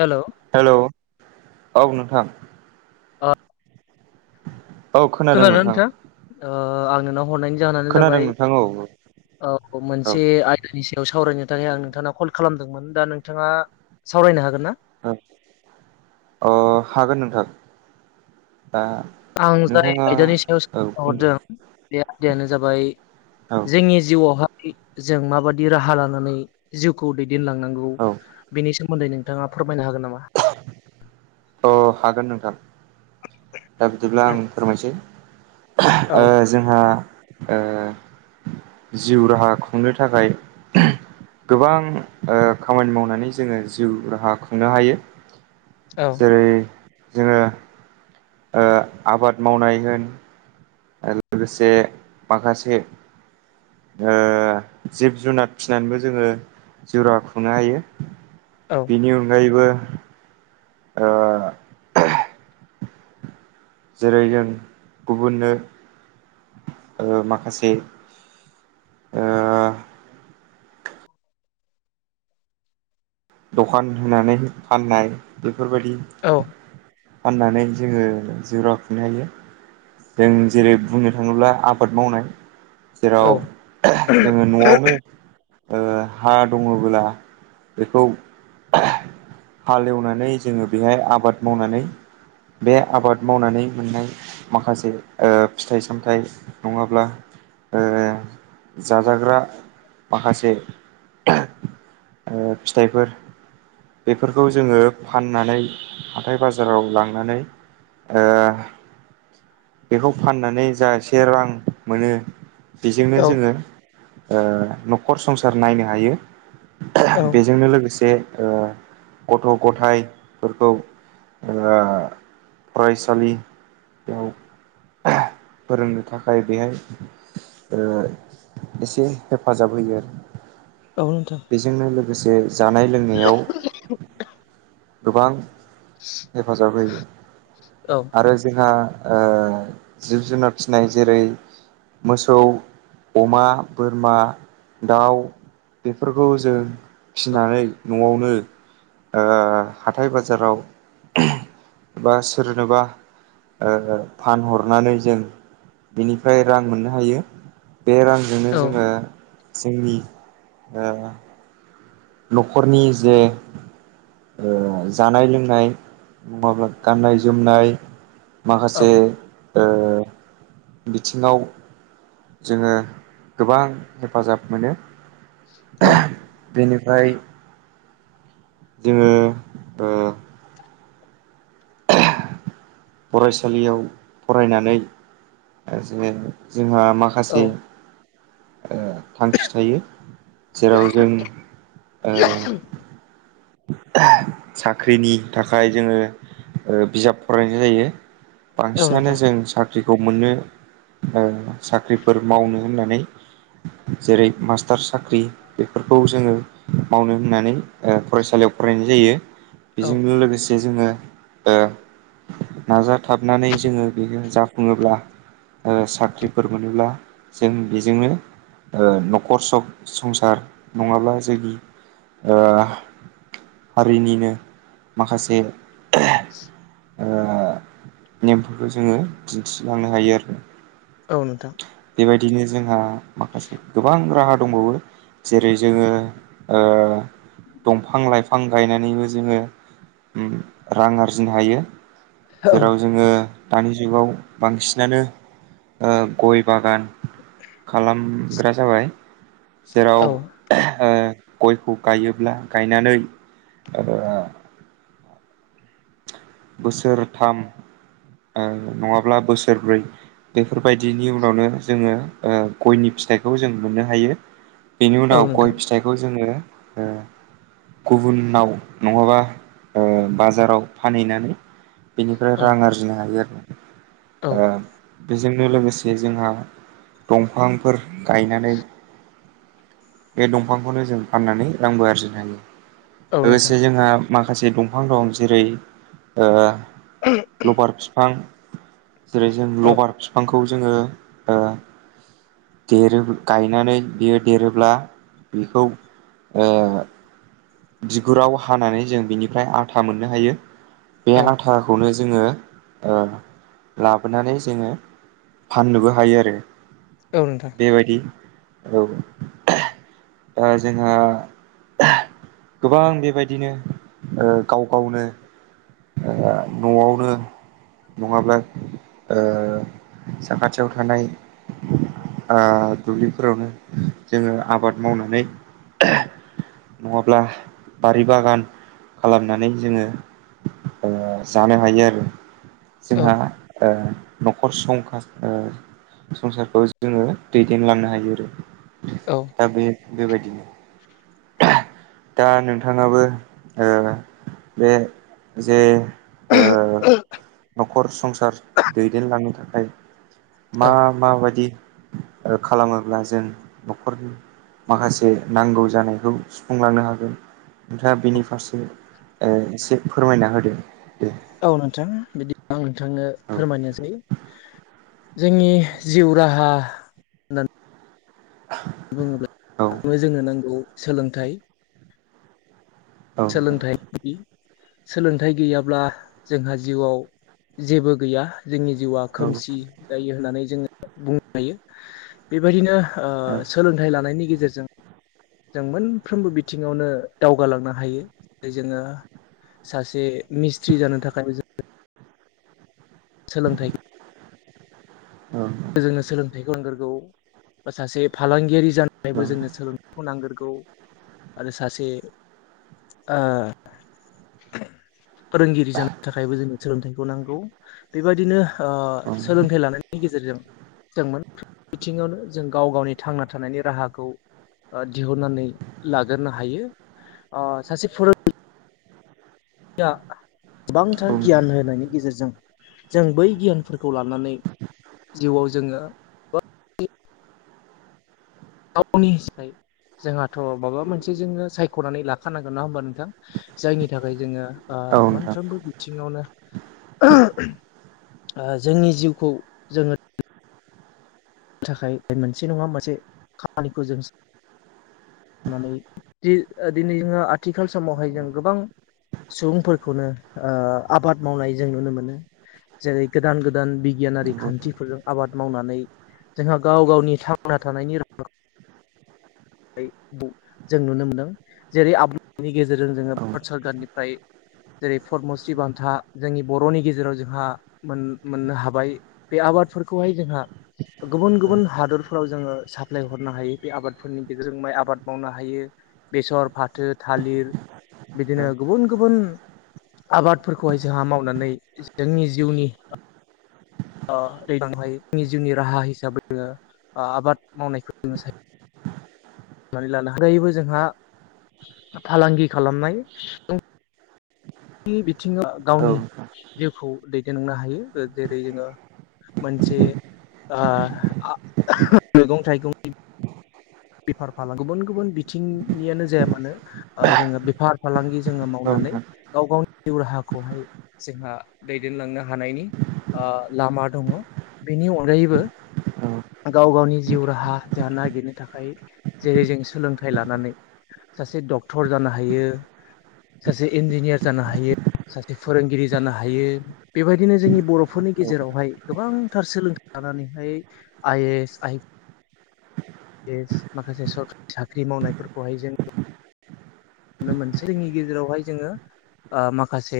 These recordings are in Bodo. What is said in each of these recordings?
हेलौ हेलौ औ नोंथां आ औ खोनादों नोंथां ओ आं नोंनाव हरनायनि जाहोनानो खोनादों जाबाय नोंथां औ औ मोनसे आयदानि सो सावरायनो थाखाय आं नोंथांनाव कल खालामदोंमोन दा नोंथाङा सावरायनो हागोन ना?? [unintelligible] अ हागोन नोंथां दा आं जाय नोंथाङा आयदानि सायाव औ सोंहरदों बुंदो बे आयदायानो जाबाय औ जोंनि जिउवावहा जों माबादि राहा लानानै जिउखौ दैदेनलांनांगौ औ बेनि सोमोन मोनदै नोंथाङा फोर [unintelligible] अ हागोन नोंथां दा बिदिब्ला आं फोरमायसै [unintelligible] औ ओ जोंहा ओ जिउ राहा खुंनो थाखाय [unintelligible] गोबां ओ खामानि मावनानै जोङो जिउ राहा खुंनो हायो औ जेरै जोङो ओ आबाद मावनाय होन आरो लोगोसे माखासे ओ जिब-जुनार फिनानैबो जोङो जिउ राहा खुंनो हायो औ बिनि अनगायैबो ओ [unintelligible] जेरै जों गुबुननो ओ माखासे ओ दखान होनानै फाननाय बेफोरबायदि औ फाननानै जोङो जिउ राहा खुंनो हायो। जों जेरै बुंनो थाङोब्ला आबाद मावनाय जेराव औ [unintelligible] जोङो न'आवनो ओ हा दङ'बोला बेखौ [unintelligible] हाल एवनानै जोङो बिहाय आबाद मावनानै बे आबाद मावनानै मोननाय माखासे ओ फिथाइ-सामथाइ नङाब्ला ओ जाजाग्रा माखासे [unintelligible] ओ फिथाइफोर बेफोरखौ जोङो फाननानै हाथाय बाजाराव लांनानै ओ बेखौ फाननानै जा एसे रां मोनो बिजोंनो औ जोङो ओ न'खर संसार नायनो हायो औ बेजोंनो लोगोसे ओ गथ' गथायफोरखौ ओ फरायसालि [unintelligible] फोरोंनो थाखाय बेहाय ओ इसे हेफाजाब होयो आरो औ नोंथां से जानाय लोंनायाव गोबां हेफाजाब होयो औ आरो जोंहा ओ जिब जुनार फिसिनाय जेरै मोसौ अमा बोरमा दाउ बेफोरखौ जों फिनानै न'आवनो ओ हाथाय बाजाराव बा सोरनोबा ओ फानहरनानै जों बिनिफ्राय रां मोननो हायो बे रांजोंनो औ जोङो जोंनि ओ न'खरनि जे ओ जानाय लोंनाय नङाब्ला गाननाय जोमनाय औ माखासे ओ बिथिङाव जोङो गोबां हेफाजाब मोनो औ ओमफ्राय जोङो ओ फरायसालियाव फरायनानै जोङो जोंहा औ माखासे ओ थांखि थायो जेराव जों ओ साख्रिनि थाखाय जोङो ओ बिजाब फरायनाय जायो औ बांसिनानो नोंथां जों साख्रि ख्रिखौ मोननो ओ साख्रिफोर मावनो होननानै जेरै मास्टार साख्रि बेफोरखौ जोङो मावनो होननानै ओ फरायसालियाव फरायनाय जायो औ बेजोंनो लोगोसे जोङो ओ नाजाथाबनानै जोङो बेखौ जाफुङोब्ला ओ साख्रिफोर मोनोब्ला जों बेजोंनो ओ न'खर सब संसार नङाब्ला जोंनि ओ हारिनिनो माखासे ओ नेमफोरखौ जोङो दिनथिलांनो हायो आरो औ नोंथां बेबायदिनो जोंहा माखासे गोबां राहा दंबावो जेरै जोङो ओ दंफां-लाइफां गायनानैबो जोङो ओम रां आरजिनो हायो औ जेराव जोङो दानि जुगाव बांसिनानो ओ गय बागान खालामग्रा जाबाय औ जेराव ओ गयखौ गायोब्ला गायनानै बोसोरथाम ओ नङाब्ला बोसोरब्रै बेफोरबायदिनि उनावनो जोङो गयनि फि थाइखौ जों मोननो हायो बेनि औ उनाव गय नोंथां फिथाइखौ जोङो ओ गुबुनाव नङाबा ओ बाजाराव फानहैनानै बेनिफ्राय औ रां आरजिनो हायो आरो ना औ ओ बेजोंनो लोगोसे जोंहा दंफांफोर गायनानै बे दंफांखौनो जों फाननानै रांबो आरजिनो हायो औ नोंथां लोगोसे जोंहा माखासे दंफां दं जेरै ओ लबार फिफां जेरै जों औ लबार बिफांखौ जोङो ओ देरो गायनानै देर देरोब्ला बेखौ ओ बिगुराव हानानै जों बिनिफ्राय आथा मोननो हायो बे औ आथाखौनो जों जोङो ओ लाबोनानै जोङो फाननोबो हायो आरो औ नोंथां बेबायदि औ दा जोंहा गोबां बेबायदिनो ओ गाव गावनो ओ न'आवनो नङाब्ला ओ साखाथियाव थानाय ओ दुब्लिफोरावनो जोङो आबाद मावनानै नङाब्ला बारि बागान खालामनानै जोङो ओ जानो हायो आरो औ जोंहा ओ न'खर संखा संसारखौ जोङो दैदेनलांनो हायो आरो औ दा बे बेबायदिनो दा नोंथाङाबो ओ बे जे ओ न'खर संसार दैदेनलांनो थाखाय मा औ माबायदि खालामोब्ला जों न'खरनि माखासे नांगौ जानायखौ सुफुंलांनो हागोन नोंथाङा बेनि फारसे एसे फोरमायना होदो‌ दे औ नोंथां बिदि आं नोंथांनो औ फोरमायनोसै जोंनि जिउ राहा होननानै औ बुङोब्लानो जोंनो नांगौ सोलोंथाइ सोलोंथाइ बि सोलोंथाइ गैयाब्ला जोंहा जिउआव जेबो गैया जोंनि जिउआ औ खोमसि जायो होननानै जोङो बुंनो हायो बेबायदिनो ओ सोलोंथाइ लानायनि गेजेरजों जों मोनफ्रोमबो बिथिङावनो दावगालांनो हायो जेरै जोङो सासे मिस्ट्रि जानो थाखाय जों सोलोंथाइ औ जोंनो सोलोंथाइखौ नांगोरगौ बा सासे फालांगियारि जानो जोंनो सोलोंथायखौ नांगोरगौ आरो सासे ओ फोरोंगिरि जानो थाखायबो जोंनो सोलोंथाइखौ नांगौ बेबदिनो ओ सोलोंथाइ लानायनि गेजेरजों जों मोनफ्रोम बिथिङावनो जों गाव गावनि थांना थानायनि राहाखौ दिहुननानै लाग्रोनो ओ हायो सासे फोरोंगिरि आं गोबांथार गियान होनायनि गेजेरजों जों बै गियानफोरखौ लानानै जिउआव जोङो गावनि [unintelligible] जोंहाथ' माबा मोनसे जोङो सायख'नानै लाखानांगोन नङा होमबा नोंथां जायनि थाखाय जोङो ओ औ नोंथां मोनफ्रोमबो बिथिङावनो ओ जोंनि जिउखौ जोङो थाखाय मोनसे नङा मोनसे खामानिखौ जों नानै दिनै जोङो आथिखाल समावहाय जों गोबां सुबुंफोरखौनो ओ आबाद मावनाय जों नुनो मोनो जेरै गोदान गोदान बिगियानारि नंगौ औ खान्थिफोरजों आबाद मावनानै जोंहा गाव गावनि थांना थानायनि राहाखौ जों नुनो मोनदों जेरै आबादनि गेजेरजों जोङो औ भारत सरकारनिफ्राय जेरै पदमश्रि बान्था जोंनि बर'नि गेजेराव जोंहा मोननो हाबाय बे आ आबादफोरखौहाय जोंहा गुबुन औ गुबुन हादरफोराव जोङो साप्लाय हरनो हायो बे आबादफोरनि गेजेरजों माइ आबाद मावनो हायो बेसर फाथो थालिर बिदिनो गुबुन गुबुन आबादफोरखौहाय जोंहा मावनानै जोंनि जिउनि [unintelligible] जिउनि राहा हिसाबै जोङो आबाद मावनायखौ जोङो साय ख'नानै लानो हायो जोंहा फालांगि खालामनाय सुबुं बिथिङाव नोंथां औ गावनि जिउखौ दैदेलांनो हायो जेरै जोङो मोनसे ओह मैगं थाइगंनि बेफार फालांगि गुबुन गुबुन बिथिंनियानो जाया मानो जोङो बेफार फालांगि जोङो मावनानै गाव गावनि जिउ राहाखौहाय जोंहा दैदेनलांनो हानायनि ओ लामा दङ बेनि अनगायैबो गाव गावनि जिउ राहा जानो नागिरनो थाखाय जेरै जों सोलोंथाइ लानानै सासे डक्टर जानो हायो सासे इन्जिनियार जानो हायो सासे फोरोंगिरि जानो हायो बेबायदिनो जोंनि बर'फोरनि गेजेरावहाय गोबांथार सोलोंथाइ लानानैहाय I S I P S माखासे सरकारि साख्रि मावनायफोरखौहाय जों नुनो मोनसै जोंनि गेजेरावहाय जोङो ओ माखासे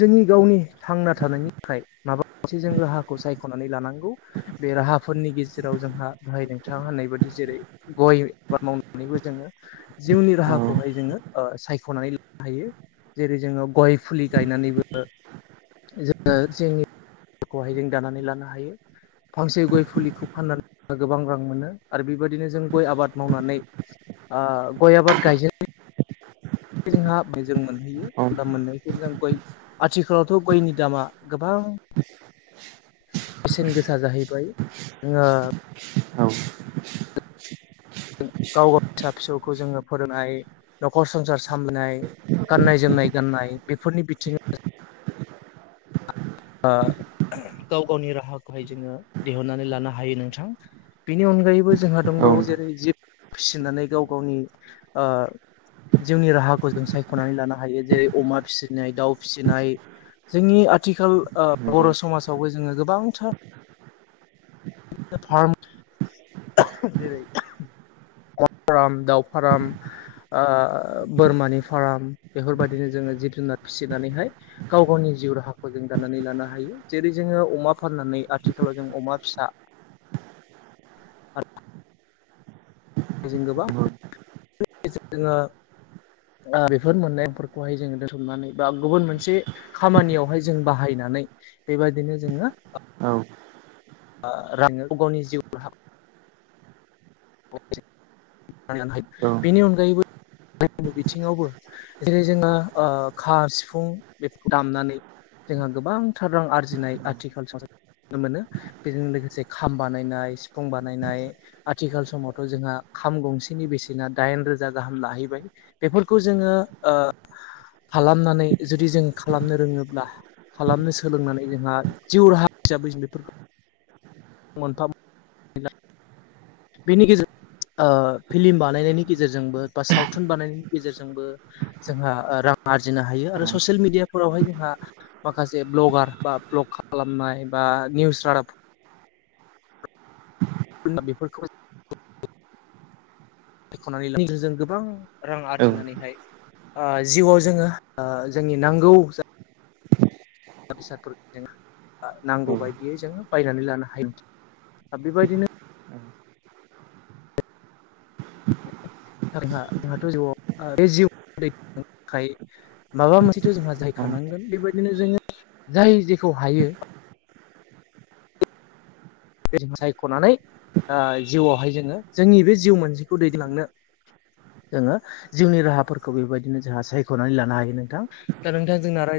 जोंनि गावनि थांना थानायनि थाखाय माबा मोनसे जों राहाखौ सायख'नानै लानांगौ बे बे राहाफोरनि गेजेराव जोंहा बाहाय नोंथाङा होननाय बायदि जेरै गय आबाद मावनानैबो जोङो जिउनि राहाखौहाय जोङो ओ सायख'नानै लानो हायो जेरै जोङो गय फुलि गायनानैबो जोङो जोंनिखौहाय जों दानानै लानो हायो फांसे गय फुलिखौ फाननानै गोबां रां मोनो आरो बेबायदिनो जों गय आबाद मावनानै ओ गय आबाद गायजेन जोंहा बे जों मोनहैयो औ एबा मोननायखौ जों गय आथिखालावथ' गयनि दामा गोबां बेसेन गोसा जाहैबाय जोङो औ गाव गाव फिसा फिसौखौ जोङो फोरोंनाय नखर संसार सामलायनाय गाननाय जोमनाय गाननाय बेफोरनि बिथिङाव ओ गाव गावनि राहाखौहाय जोङो दिहुननानै लानो हायो नोंथां बिनि अनगायैबो जोंहा औ दंबावो जेरै जिब फिसिनानै गाव गावनि ओ जिउनि राहाखौ जों सायख'नानै लानो हायो जेरै अमा फिसिनाय दाउ फिसिनाय जोंनि आथिखाल ओ नंगौ बर' समाजावबो जोङो गोबांथार फार्म जेरै अमा फाराम दाउ फाराम ओ बोरमानि फाराम बेफोरबायदिनो जोङो जिब जुनार फिसिनानैहाय गाव गावनि जिउ राहाखौ जों दानानै लानो हायो जेरै जोङो अमा फाननानै आथिखालाव जों अमा फिसा [unintelligible] जों गोबां नंगौ जोङो ओ बेफोर मोननायफोरखौहाय जोङो दोनथुमनानै बा गुबुन मोनसे खामानियावहाय जों बाहायना नै बेबायदिनो जोङो औ औ [unintelligible] गावनि जिउ राहा [unintelligible] बेनि अनगायैबो गु बिथिङावबो जेरै जोङो ओ खा सिफुं बेफोरखौ दामनानै जोंहा गोबांथार रां आरजिनाय आथिखाल नुनो मोनो बेजों लोगोसे खाम बानायनाय सिफुं बानायनाय आथिखाल समावथ' जोंहा खाम गंसेनि बेसेना दाइन रोजा गाहाम लाहैबाय बेफोरखौ जोङो ओ खालामनानै जुदि जों खालामनो रोङोब्ला खालामनो सोलोंनानै जोंहा जिउ राहा हिसाबै जों बेफोरखौ मोनथाम बिनि गेजेर ओ फिल्म बानायनायनि गेजेरजोंबो बा सावथुन बानायनायनि गेजेरजोंबो जोंहा रां आरजिनो हायो आरो ससियेल मिडियाफोरावहाय जोंहा माखासे ब्लगार बा भ्लग खालामनाय बा निउस रादाब बेफोरखौ सायख'नानै ला जों गोबां रां आरजिनानैहाय ओ जिउआव जोङो ओ जोंनि नांगौ जा मुवा बेसादफोर जों औ नांगौ बायदियै जोङो बायनानै लानो हायो आ बेबायदिनो जोंहा जोंहाथ' जिउआव बे जिउ [unintelligible] खाय माबा मोनसेथ' जोंहा औ जाहैखानांगोन बेबायदिनो जोङो जाय जेखौ हायो [unintelligible] सायख'नानै ओ जिउआवहाय जोङो जोंनि बे जिउ मोनसेखौ दैदेनलांनो जोङो जिउनि राहाफोरखौ बेबायदिनो जोंहा सायख'नानै लानो हायो नोंथां दा नोंथां जोंना राय